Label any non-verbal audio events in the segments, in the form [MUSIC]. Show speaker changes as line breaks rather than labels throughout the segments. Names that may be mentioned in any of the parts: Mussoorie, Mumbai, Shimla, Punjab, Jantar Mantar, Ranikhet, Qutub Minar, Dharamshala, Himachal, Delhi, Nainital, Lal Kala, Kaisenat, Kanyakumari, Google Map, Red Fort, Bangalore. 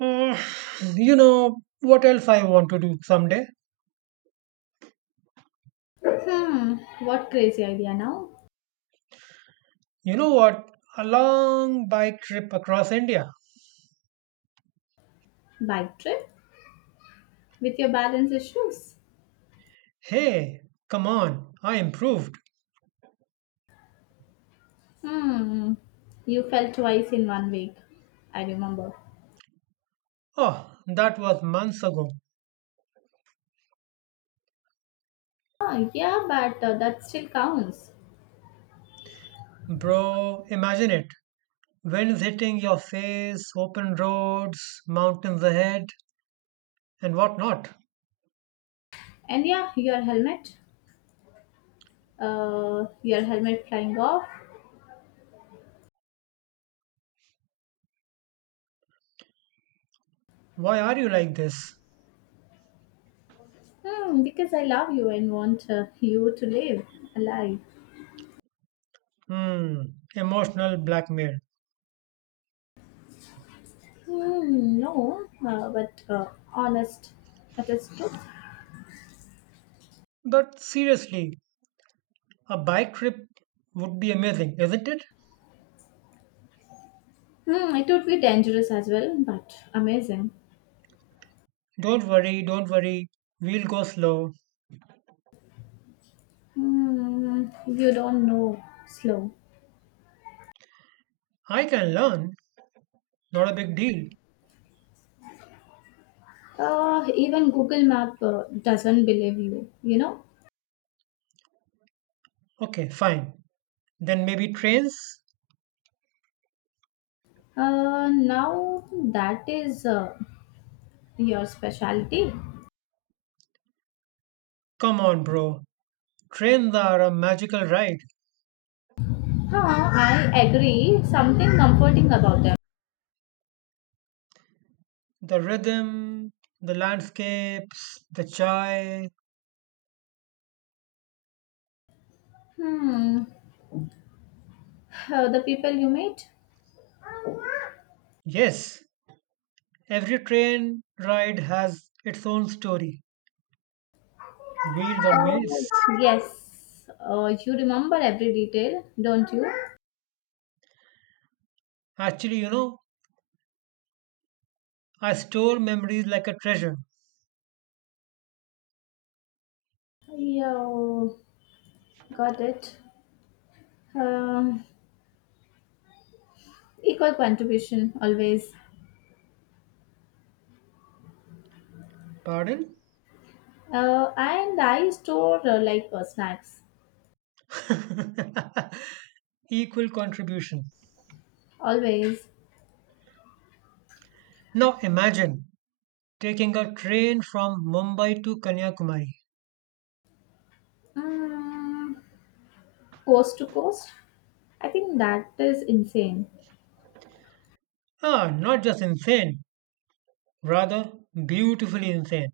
Mm, you know what else I want to do someday?
Hmm, what crazy idea now?
You know what? A long bike trip across India.
Bike trip? With your balance issues?
Hey, come on, I improved.
Hmm, you fell twice in 1 week, I remember.
Oh, that was months ago.
Oh, yeah, but that still counts.
Bro, imagine it. Winds hitting your face, open roads, mountains ahead, and whatnot.
And yeah, your helmet. Your helmet flying off.
Why are you like this?
Hmm, because I love you and want you to live alive.
Hmm, Emotional blackmail.
Hmm, no, but honest, that is truth.
But seriously, a bike trip would be amazing, isn't it?
Hmm, it would be dangerous as well, but amazing.
Don't worry, don't worry. We'll go slow.
Hmm, you don't know, slow.
I can learn. Not a big deal.
Even Google Map doesn't believe you, you know.
Okay, fine. Then maybe trains?
Now that is your specialty.
Come on, bro. Trains are a magical ride.
Huh, I agree. Something comforting about them.
The rhythm, the landscapes, the chai.
Hmm, the people you meet?
Yes, every train ride has its own story. Wheels or meals.
Oh, yes. You remember every detail, don't you?
Actually, I store memories like a treasure.
Yeah, got it. Um, Equal contribution always.
Pardon?
And I store snacks
Equal contribution.
always.
Now imagine taking a train from Mumbai to Kanyakumari.
Mm, coast to coast. I think that is insane
Ah, not just insane, rather beautifully insane.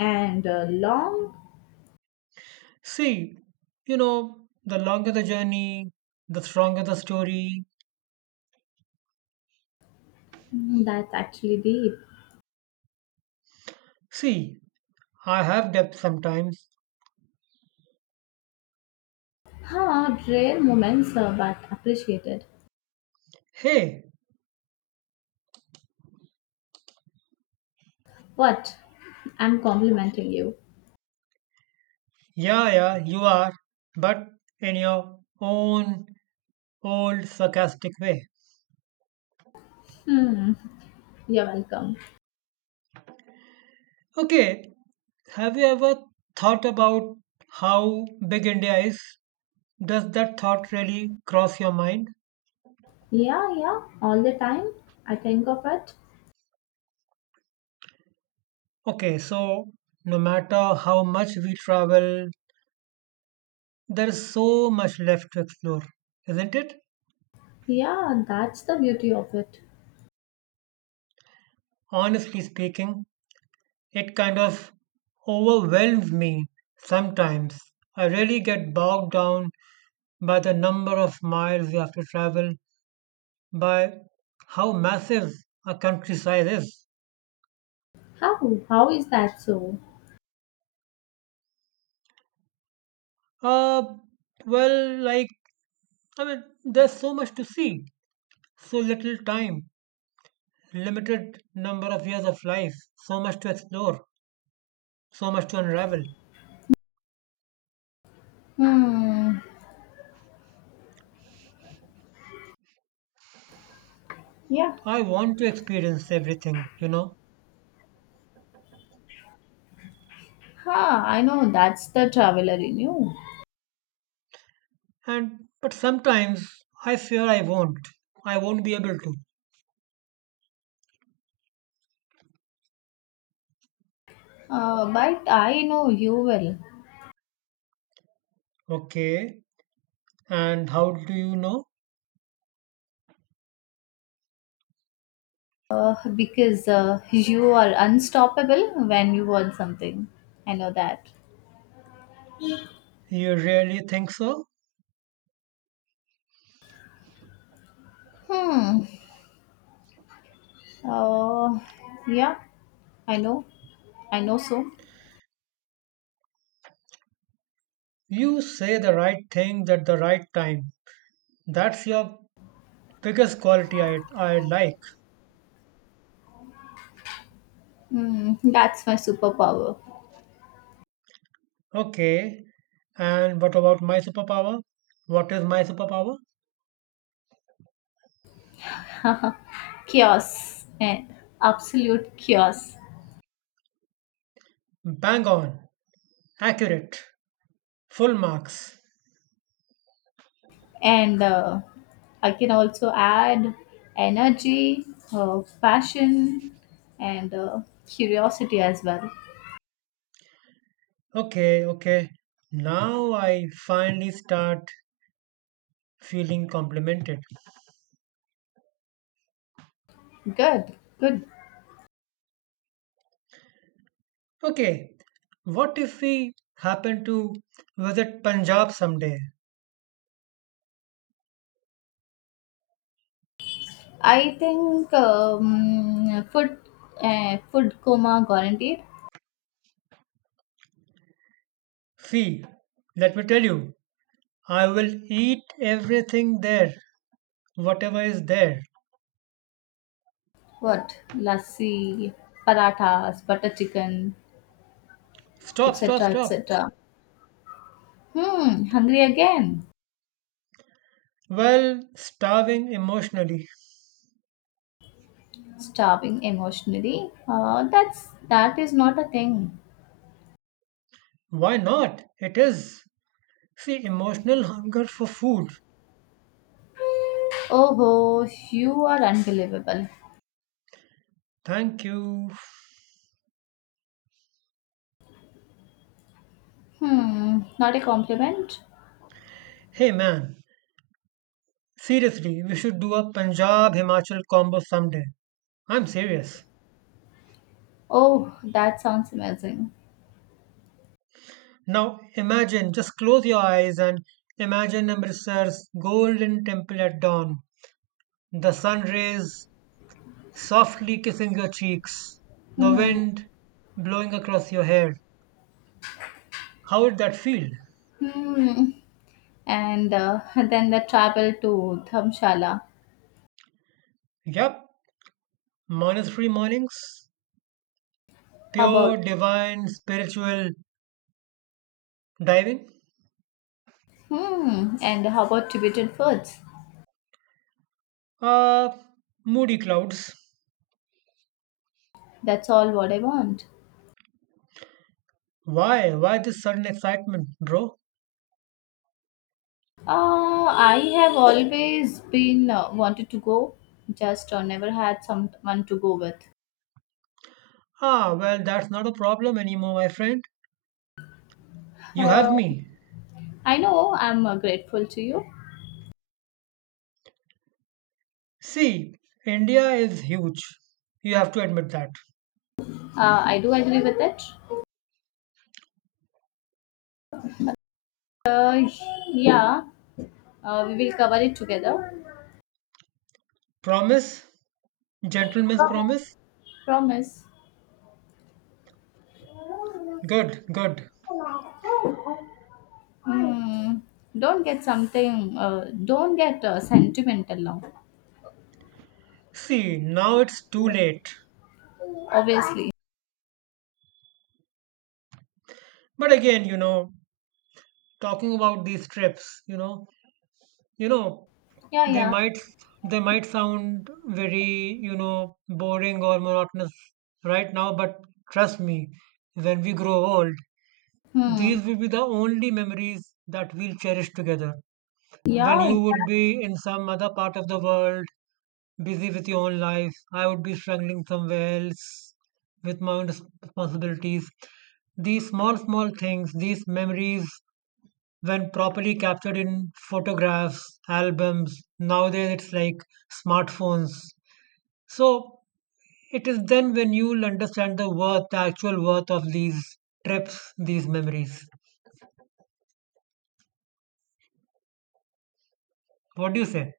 and long.
See, you know, the longer the journey, the stronger the story.
Mm, that's actually deep.
See, I have depth sometimes.
Huh, rare moments, but appreciated.
Hey,
What? I'm complimenting you.
yeah, yeah, you are, but in your own old sarcastic way.
Hmm, you're welcome.
Okay, have you ever thought about how big India is? Does that thought really cross your mind?
Yeah, yeah, all the time. I think of it.
Okay, so no matter how much we travel, there is so much left to explore, isn't it?
Yeah, that's the beauty of it.
Honestly speaking, it kind of overwhelms me sometimes. I really get bogged down by the number of miles we have to travel, by how massive a country size is.
How? How is that so?
Uh, well, like, I mean, there's so much to see, so little time, limited number of years of life, so much to explore. So much to unravel.
Hmm, yeah.
I want to experience everything.
Ha, I know that's the traveler in you.
And but sometimes I fear I won't. I won't be able to.
But I know you well,
Okay. And how do you know?
because you are unstoppable when you want something. I know that.
You really think so?
Hmm. Uh, yeah, I know. I know so.
You say the right thing at the right time. That's your biggest quality I like.
Hmm, that's my superpower.
Okay. And what about my superpower? What is my superpower?
[LAUGHS] Chaos and absolute chaos.
Bang on. Accurate. Full marks.
And I can also add energy, passion, and curiosity as well.
Okay, okay. Now I finally start feeling complimented.
Good, good.
Okay, what if we happen to visit Punjab someday?
I think food coma guaranteed.
See, let me tell you, I will eat everything there, whatever is there.
What lassi, parathas, butter chicken,
Stop, stop,
etc.,
stop.
etc. Hmm, hungry again.
Well, starving emotionally.
Starving emotionally. That is not a thing.
Why not? It is. See, emotional hunger for food.
Oh, ho! You are unbelievable.
Thank you.
Hmm, not a compliment?
Hey man, seriously, we should do a Punjab Himachal combo someday. I'm serious.
Oh, that sounds amazing.
Now imagine, just close your eyes and imagine Amritsar's Golden Temple at dawn. The sun rays softly kissing your cheeks, the
Hmm,
wind blowing across your hair. How would that feel?
hmm. And [LAUGHS] then the travel to Dharamshala.
Yup, monastery mornings,
How
pure,
about,
divine, spiritual diving.
hmm, and how about Tibetan foods?
Uh, Moody clouds.
That's all what I want.
Why? Why this sudden excitement, bro?
I have always been wanted to go, just never had someone to go with.
Ah, well, that's not a problem anymore, my friend. You
Uh,
have me.
I know I'm grateful to you.
See, India is huge. You have to admit that.
I do agree with it. Uh, yeah, we will cover it together.
Promise? Gentleman's promise?
Promise.
Good, good.
Hmm. Don't get something. Don't get sentimental now.
See, now it's too late.
Obviously.
But again, talking about these trips, you know,
Yeah,
they
yeah.
might they might sound very, boring or monotonous right now, but trust me, when we grow old,
Hmm.
these will be the only memories that we'll cherish together. When
Yeah.
you would be in some other part of the world, busy with your own life, I would be struggling somewhere else with my own responsibilities. These small, small things, these memories, when properly captured in photographs, albums, nowadays it's like smartphones. So it is then when you'll understand the worth, the actual worth of these trips, these memories. What do you say?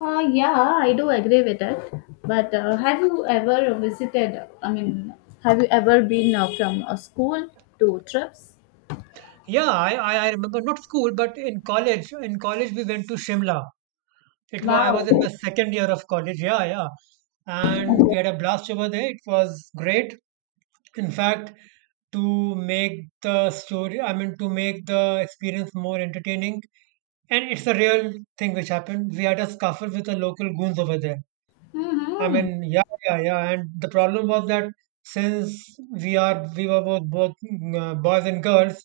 Yeah, I do agree with that. But have you ever visited? I mean, have you ever been from a school to trips?
Yeah, I remember not school, but in college. In college, we went to Shimla. It was I was in my
Wow.
second year of college. Yeah, yeah, and we had a blast over there. It was great. In fact, to make the story, I mean, to make the experience more entertaining, and it's a real thing which happened. We had a scuffle with the local goons over there. I
Mm-hmm.
mean, yeah, yeah, yeah. And the problem was that since we were both boys and girls,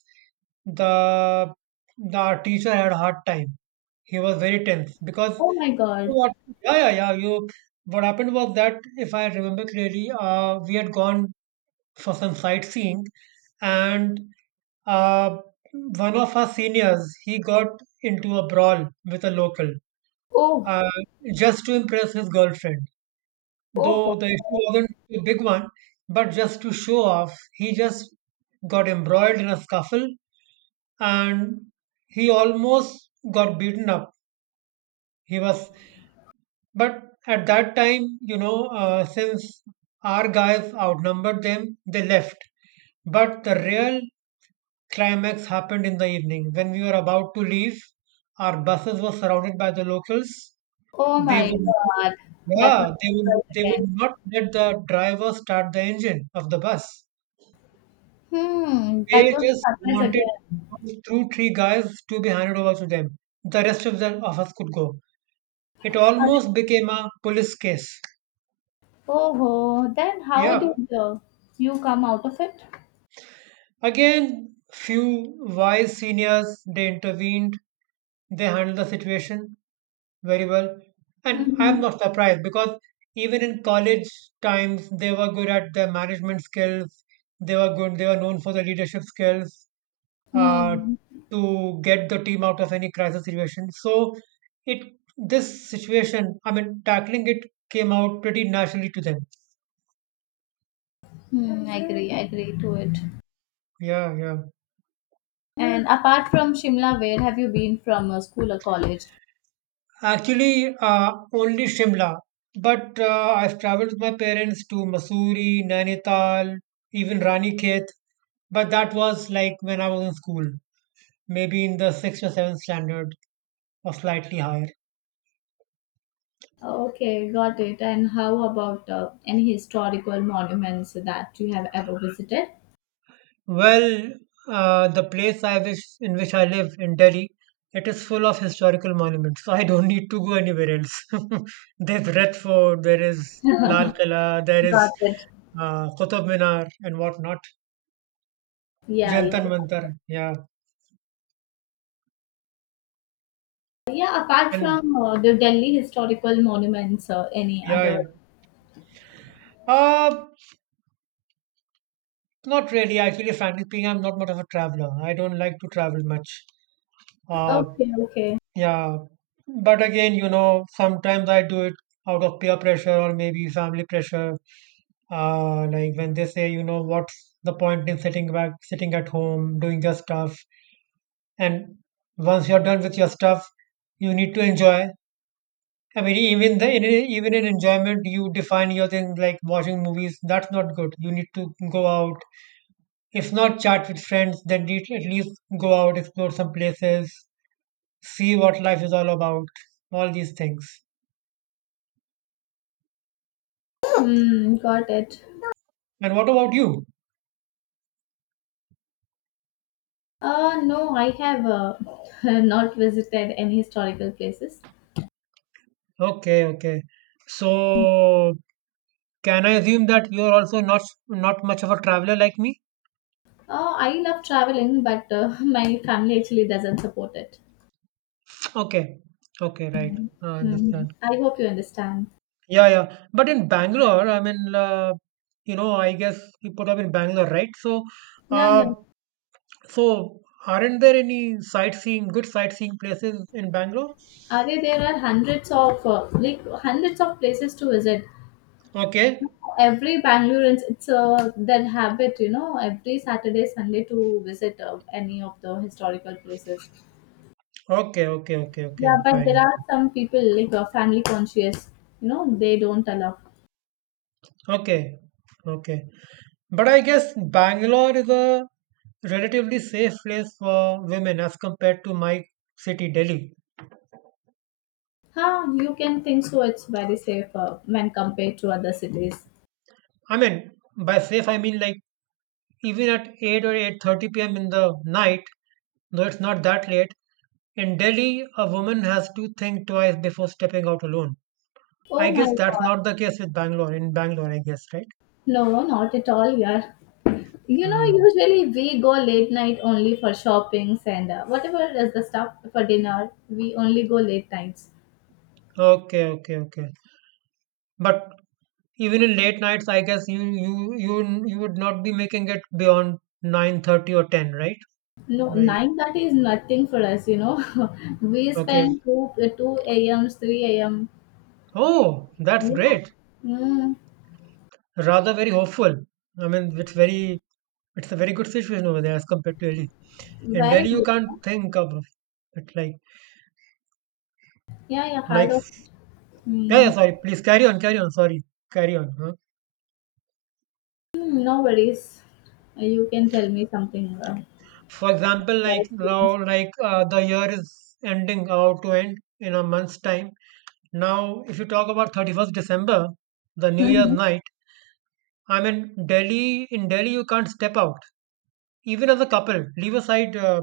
the the our teacher had a hard time. He was very tense because
Oh my God.
what? Yeah, yeah, yeah. You. What happened was that if I remember clearly, we had gone for some sightseeing, and uh, one of our seniors he got into a brawl with a local
Oh.
uh, just to impress his girlfriend.
Oh.
Though
Oh.
the issue wasn't a big one, but just to show off, he just got embroiled in a scuffle and he almost got beaten up. He was, but at that time, since our guys outnumbered them, they left. But the real climax happened in the evening when we were about to leave. Our buses were surrounded by the locals.
Oh
They would
my
not,
God. That was
Yeah, they would
surprise
they
again.
would not let the driver start the engine of the bus.
Hmm, that
They
was
just
surprise
wanted
again.
those two, three guys to be handed over to them. The rest of us could go. It
Are you-
almost became a police case.
Oh, ho, then how
Yeah.
did you come out of it?
Again, few wise seniors they intervened, they handled the situation very well. And I'm
Mm-hmm.
not surprised because even in college times they were good at their management skills, they were good, they were known for their leadership skills uh,
Hmm.
to get the team out of any crisis situation. So it this situation, I mean, tackling it came out pretty naturally to them.
Hmm. I agree. I agree to it.
Yeah, yeah.
And apart from Shimla, where have you been from school or college?
Actually, only Shimla, but I've traveled with my parents to Mussoorie, Nainital, even Ranikhet, but that was like when I was in school, maybe in the sixth or seventh standard or slightly higher.
Okay, got it. And how about any historical monuments that you have ever visited?
Well, the place I wish in which I live in Delhi, it is full of historical monuments, so I don't need to go anywhere else. [LAUGHS] There's Red Fort, there is Lal Kala, there is
Got it.
Qutub Minar and whatnot.
Yeah, yeah.
Jantar Mantar, yeah.
Yeah, apart
And
from the Delhi historical monuments, any
yeah, yeah.
other?
Uh, not really. Actually, frankly speaking, I'm not much of a traveler. I don't like to travel much. Uh,
Okay, okay.
yeah. But again, sometimes I do it out of peer pressure or maybe family pressure. Like when they say, what's the point in sitting back, sitting at home, doing your stuff? And once you're done with your stuff, you need to enjoy. I mean, even in enjoyment, you define your thing like watching movies. That's not good. You need to go out. If not chat with friends, then at least go out, explore some places, see what life is all about, all these things.
Hmm, got it.
And what about you?
No, I have [LAUGHS] not visited any historical places.
Okay, okay. So can I assume that you're also not much of a traveler like me?
I love traveling, but [LAUGHS] my family actually doesn't support it.
Okay, okay, right. I
Hmm.
understand.
I hope you understand.
Yeah, yeah. But in Bangalore, I mean, I guess you put up in Bangalore, right?
Yeah, yeah.
Uh, so, aren't there any sightseeing, good sightseeing places in Bangalore?
Are there are hundreds of hundreds of places to visit.
Okay.
Every Bangaloreans, it's their habit, you know, every Saturday, Sunday to visit any of the historical places.
Okay, okay, okay, okay,
Yeah, but there
fine.
are some people like family conscious, you know, they don't allow.
Okay, okay. But I guess Bangalore is a relatively safe place for women as compared to my city, Delhi.
Huh, you can think so. It's very safe when compared to other cities.
I mean, by safe, I mean like even at 8 or 8:30 p.m. in the night, though it's not that late, in Delhi, a woman has to think twice before stepping out alone. I
Oh my
guess that's
god.
not the case with Bangalore, in Bangalore, I guess, right?
No, not at all, yeah. You know,
Mm.
usually we go late night only for shoppings and whatever is the stuff for dinner. We only go late nights.
Okay, okay, okay. But even in late nights, I guess you would not be making it beyond 9:30 or 10, right?
No,
Right.
9:30 is nothing for us. You know, [LAUGHS] we
Okay.
spend 2 a.m. 3 a.m.
Oh, that's
Yeah,
great.
mm,
Rather very hopeful. I mean, it's a very good situation over there as compared to Delhi. In
very
Delhi, you
good. Huh?
can't think of it like
Yeah, yeah, hard
like
of.
yeah, yeah,
Mm,
sorry. Please carry on, carry on. Sorry, carry on. Huh?
mm, no worries. You can tell me something.
For example,
Your
like now,
experience?
like the year is ending about to end in a month's time. Now, if you talk about 31st December, the New Year's
Mm-hmm.
night, I mean, Delhi in Delhi you can't step out even as a couple. Leave aside, uh,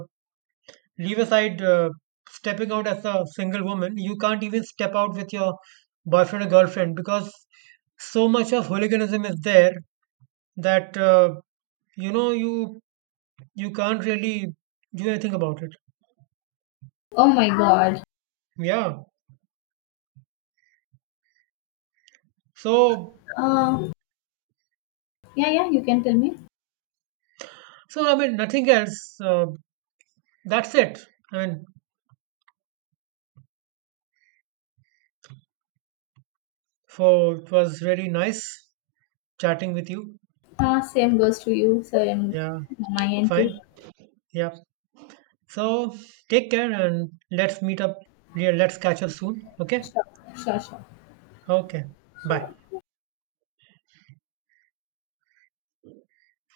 leave aside uh, stepping out as a single woman. You can't even step out with your boyfriend or girlfriend because so much of hooliganism is there that you know you can't really do anything about it.
Oh my god.
Yeah. So
Uh, yeah, yeah, you can tell me.
so I mean nothing else. That's it. I mean, for it was really nice chatting with you.
Same goes to you, same
Yeah.
my end too.
Fine. Yeah. So take care and let's meet up. Yeah, let's catch up soon. Okay?
Sure, sure, sure.
Okay. Bye.